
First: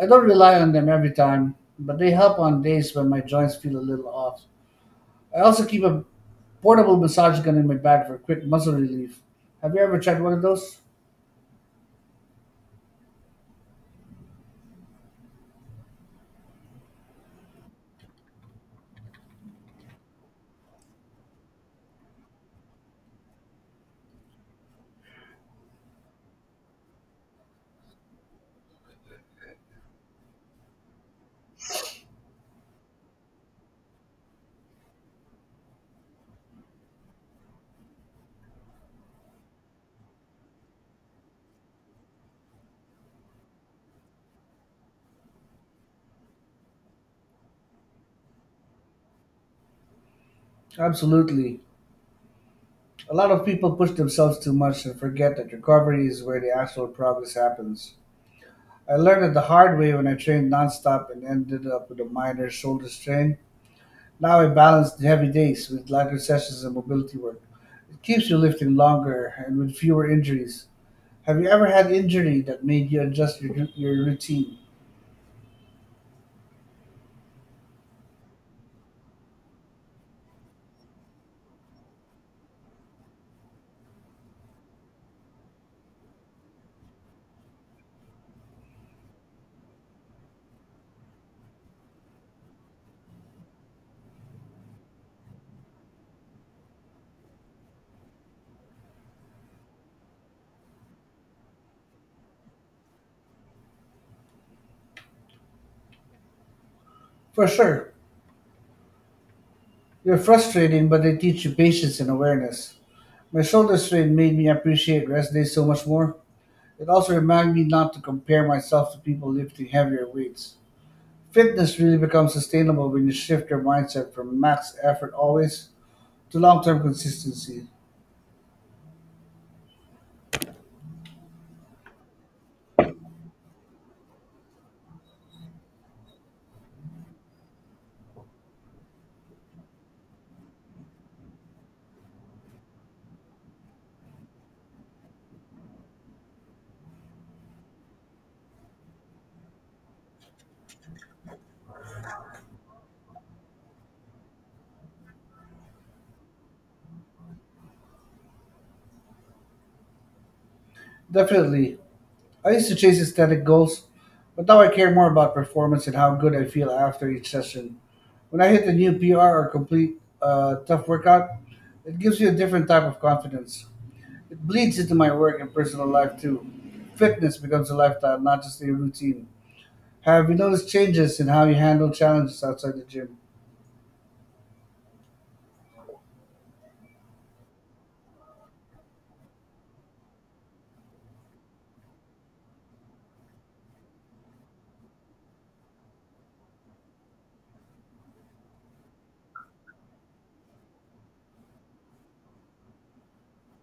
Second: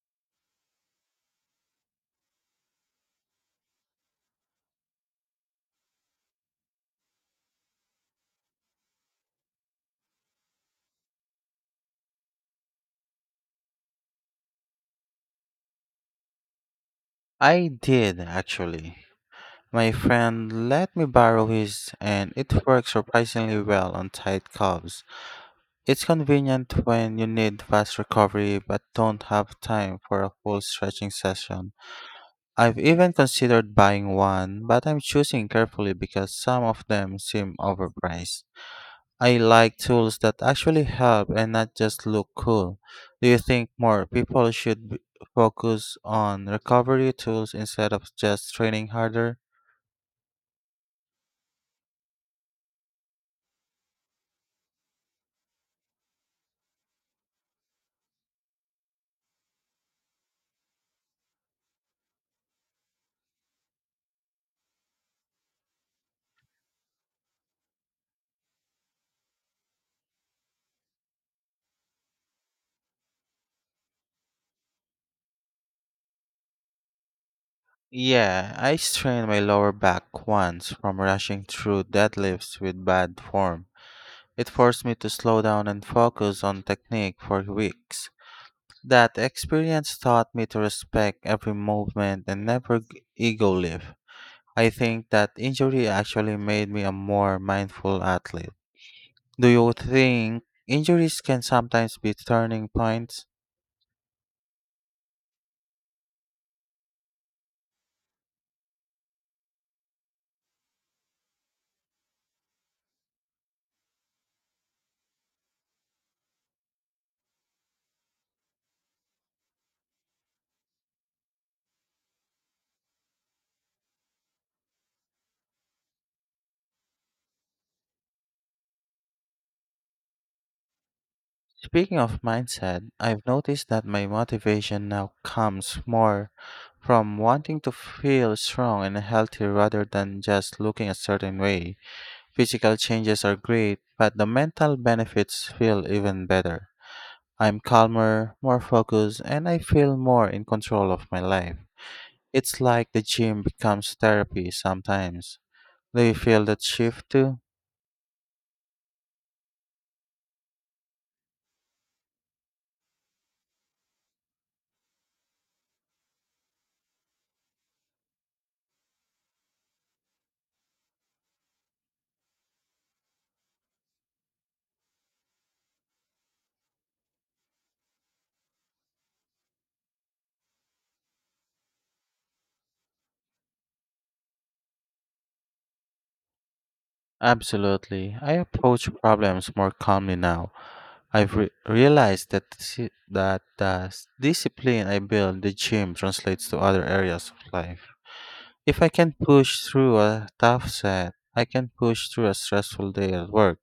B: I don't rely on them every time, but they help on days when my joints feel a little off. I also keep a portable massage gun in my bag for quick muscle relief. Have you ever tried one of those?
A: I did actually. My friend let me borrow his and it works surprisingly well on tight calves. It's convenient when you need fast recovery but don't have time for a full stretching session. I've even considered buying one, but I'm choosing carefully because some of them seem overpriced. I like tools that actually help and not just look cool. Do you think more people should focus on recovery tools instead of just training harder?
B: Absolutely. A lot of people push themselves too much and forget that recovery is where the actual progress happens. I learned it the hard way when I trained nonstop and ended up with a minor shoulder strain. Now I balance the heavy days with lighter sessions and mobility work. It keeps you lifting longer and with fewer injuries. Have you ever had injury that made you adjust your routine?
A: Yeah, I strained my lower back once from rushing through deadlifts with bad form. It forced me to slow down and focus on technique for weeks. That experience taught me to respect every movement and never ego lift. I think that injury actually made me a more mindful athlete. Do you think injuries can sometimes be turning points?
B: For sure. They're frustrating, but they teach you patience and awareness. My shoulder strain made me appreciate rest days so much more. It also reminded me not to compare myself to people lifting heavier weights. Fitness really becomes sustainable when you shift your mindset from max effort always to long term consistency.
A: Speaking of mindset, I've noticed that my motivation now comes more from wanting to feel strong and healthy rather than just looking a certain way. Physical changes are great, but the mental benefits feel even better. I'm calmer, more focused, and I feel more in control of my life. It's like the gym becomes therapy sometimes. Do you feel that shift too?
B: Definitely. I used to chase aesthetic goals, but now I care more about performance and how good I feel after each session. When I hit a new PR or complete a tough workout, it gives me a different type of confidence. It bleeds into my work and personal life too. Fitness becomes a lifestyle, not just a routine. Have you noticed changes in how you handle challenges outside the gym?
A: Absolutely. I approach problems more calmly now. I've re- realized that disi- that the s- discipline I build the gym translates to other areas of life. If I can push through a tough set, I can push through a stressful day at work.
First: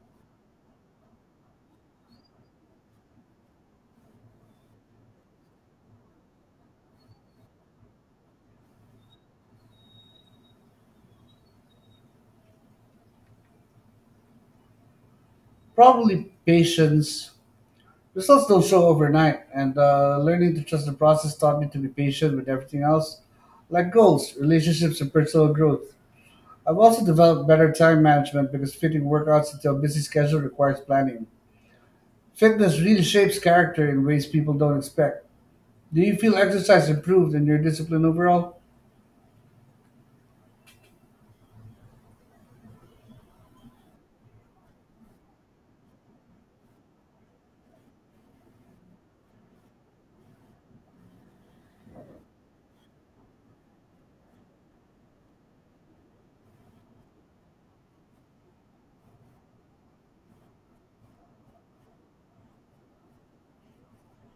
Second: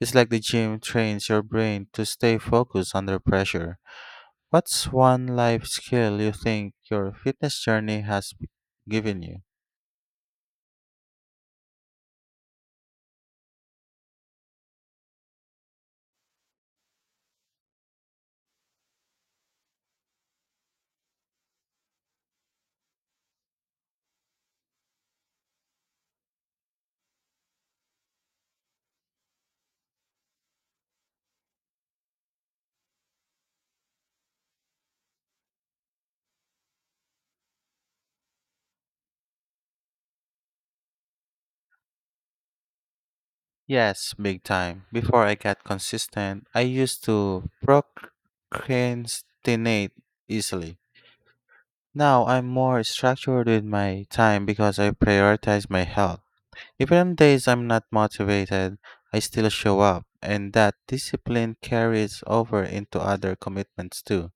A: It's like the gym trains your brain to stay focused under pressure. What's one life skill you think your fitness journey has given you?
B: Probably patience. Results don't show overnight, and learning to trust the process taught me to be patient with everything else, like goals, relationships, and personal growth. I've also developed better time management because fitting workouts into a busy schedule requires planning. Fitness really shapes character in ways people don't expect. Do you feel exercise improved in your discipline overall?
A: Yes, big time. Before I got consistent, I used to procrastinate easily. Now I'm more structured with my time because I prioritize my health. Even on days I'm not motivated, I still show up, and that discipline carries over into other commitments too.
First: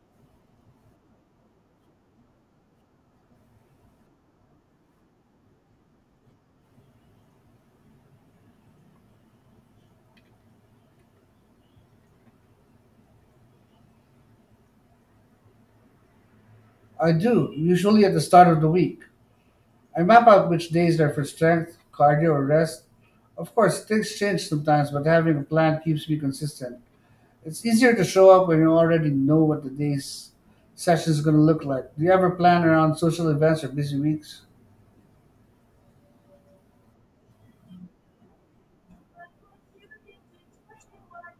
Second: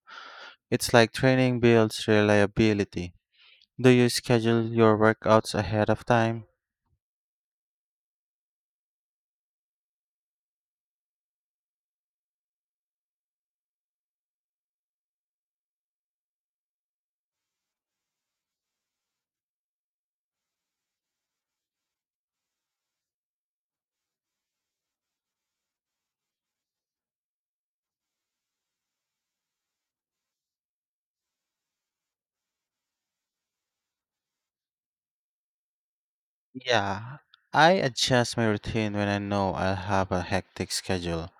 A: It's like training builds reliability. Do you schedule your workouts ahead of time?
B: I do, usually at the start of the week. I map out which days are for strength, cardio, or rest. Of course, things change sometimes, but having a plan keeps me consistent. It's easier to show up when you already know what the day's session is going to look like. Do you ever plan around social events or busy weeks?
A: Yeah, I adjust my routine when I know I'll have a hectic schedule.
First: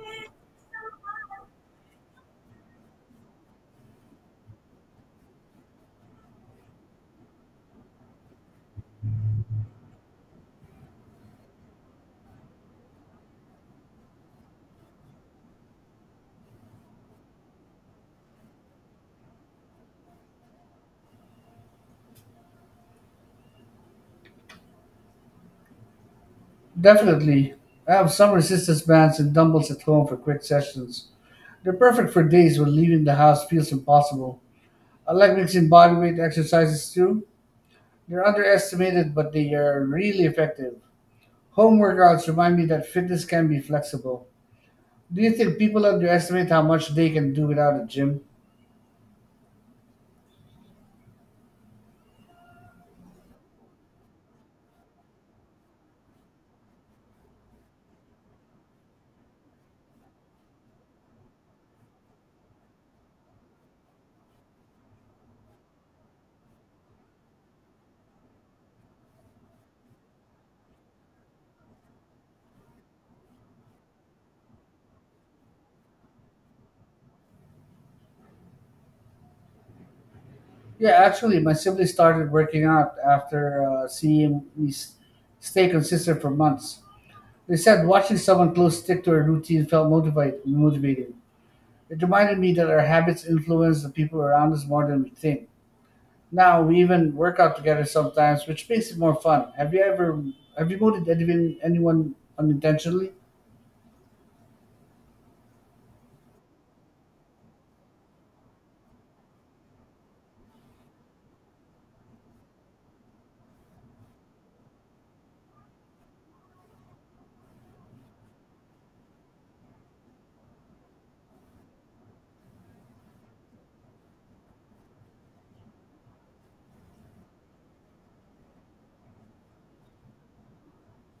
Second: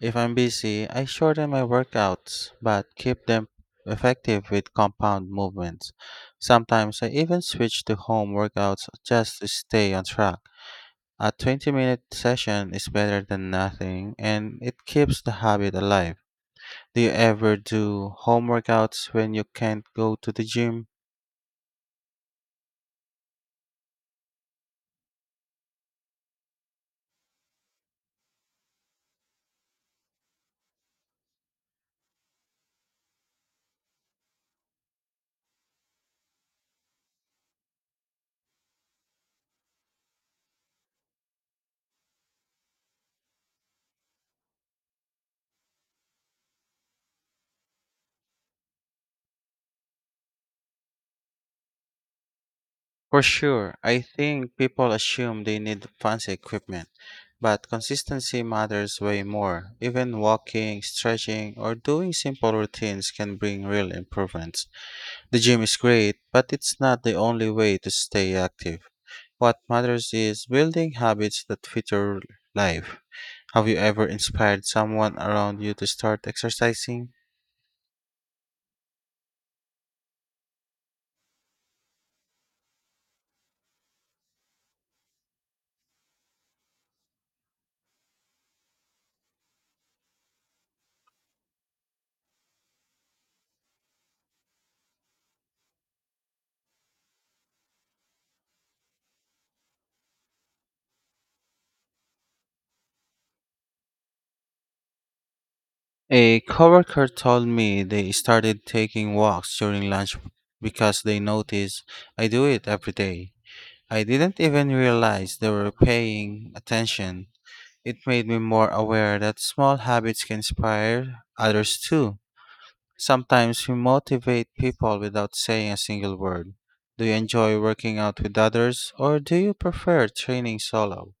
A: If I'm busy, I shorten my workouts, but keep them effective with compound movements. Sometimes I even switch to home workouts just to stay on track. A 20-minute session is better than nothing and it keeps the habit alive. Do you ever do home workouts when you can't go to the gym?
B: Definitely. I have some resistance bands and dumbbells at home for quick sessions. They're perfect for days when leaving the house feels impossible. I like mixing bodyweight exercises too. They're underestimated, but they are really effective. Home workouts remind me that fitness can be flexible. Do you think people underestimate how much they can do without a gym?
A: For sure, I think people assume they need fancy equipment, but consistency matters way more. Even walking, stretching, or doing simple routines can bring real improvements. The gym is great, but it's not the only way to stay active. What matters is building habits that fit your life. Have you ever inspired someone around you to start exercising?
B: Yeah, actually, my sibling started working out after stay consistent for months. They said watching someone close stick to a routine felt motivating. It reminded me that our habits influence the people around us more than we think. Now we even work out together sometimes, which makes it more fun. Have you motivated anyone unintentionally?
A: A coworker told me they started taking walks during lunch because they noticed I do it every day. I didn't even realize they were paying attention. It made me more aware that small habits can inspire others too. Sometimes we motivate people without saying a single word. Do you enjoy working out with others or do you prefer training solo?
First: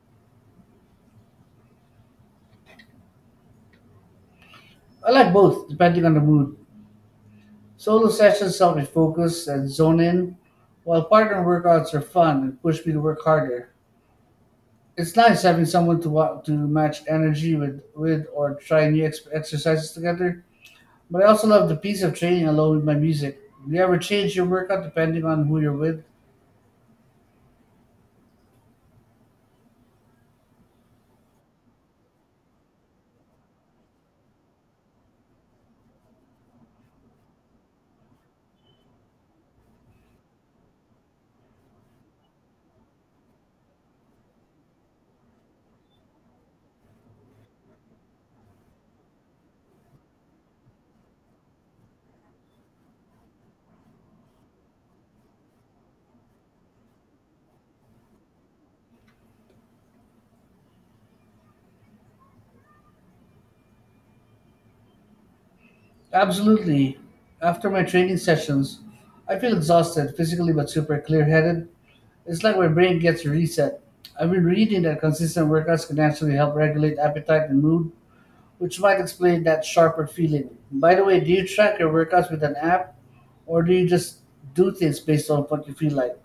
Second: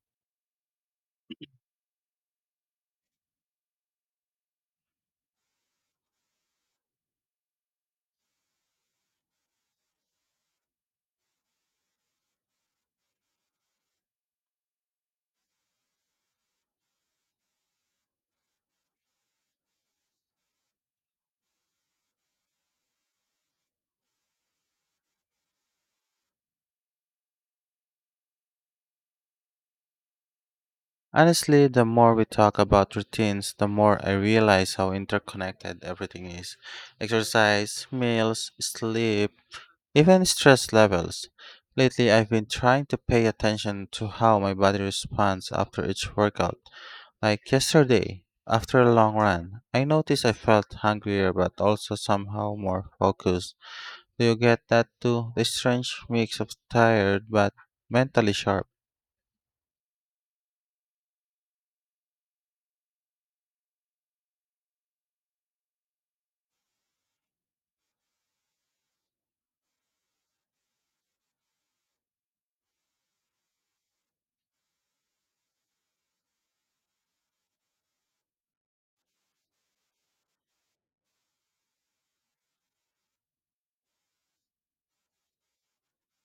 B: I like both, depending on the mood. Solo sessions help me focus and zone in, while partner workouts are fun and push me to work harder. It's nice having someone to to match energy with or try new exercises together. But I also love the peace of training alone with my music. Do you ever change your workout depending on who you're with?
A: Honestly, the more we talk about routines, the more I realize how interconnected everything is. Exercise, meals, sleep, even stress levels. Lately, I've been trying to pay attention to how my body responds after each workout. Like yesterday, after a long run, I noticed I felt hungrier but also somehow more focused. Do you get that too? The strange mix of tired but mentally sharp.
B: Absolutely. After my training sessions, I feel exhausted physically but super clear headed. It's like my brain gets a reset. I've been reading that consistent workouts can actually help regulate appetite and mood, which might explain that sharper feeling. By the way, do you track your workouts with an app or do you just do things based on what you feel like?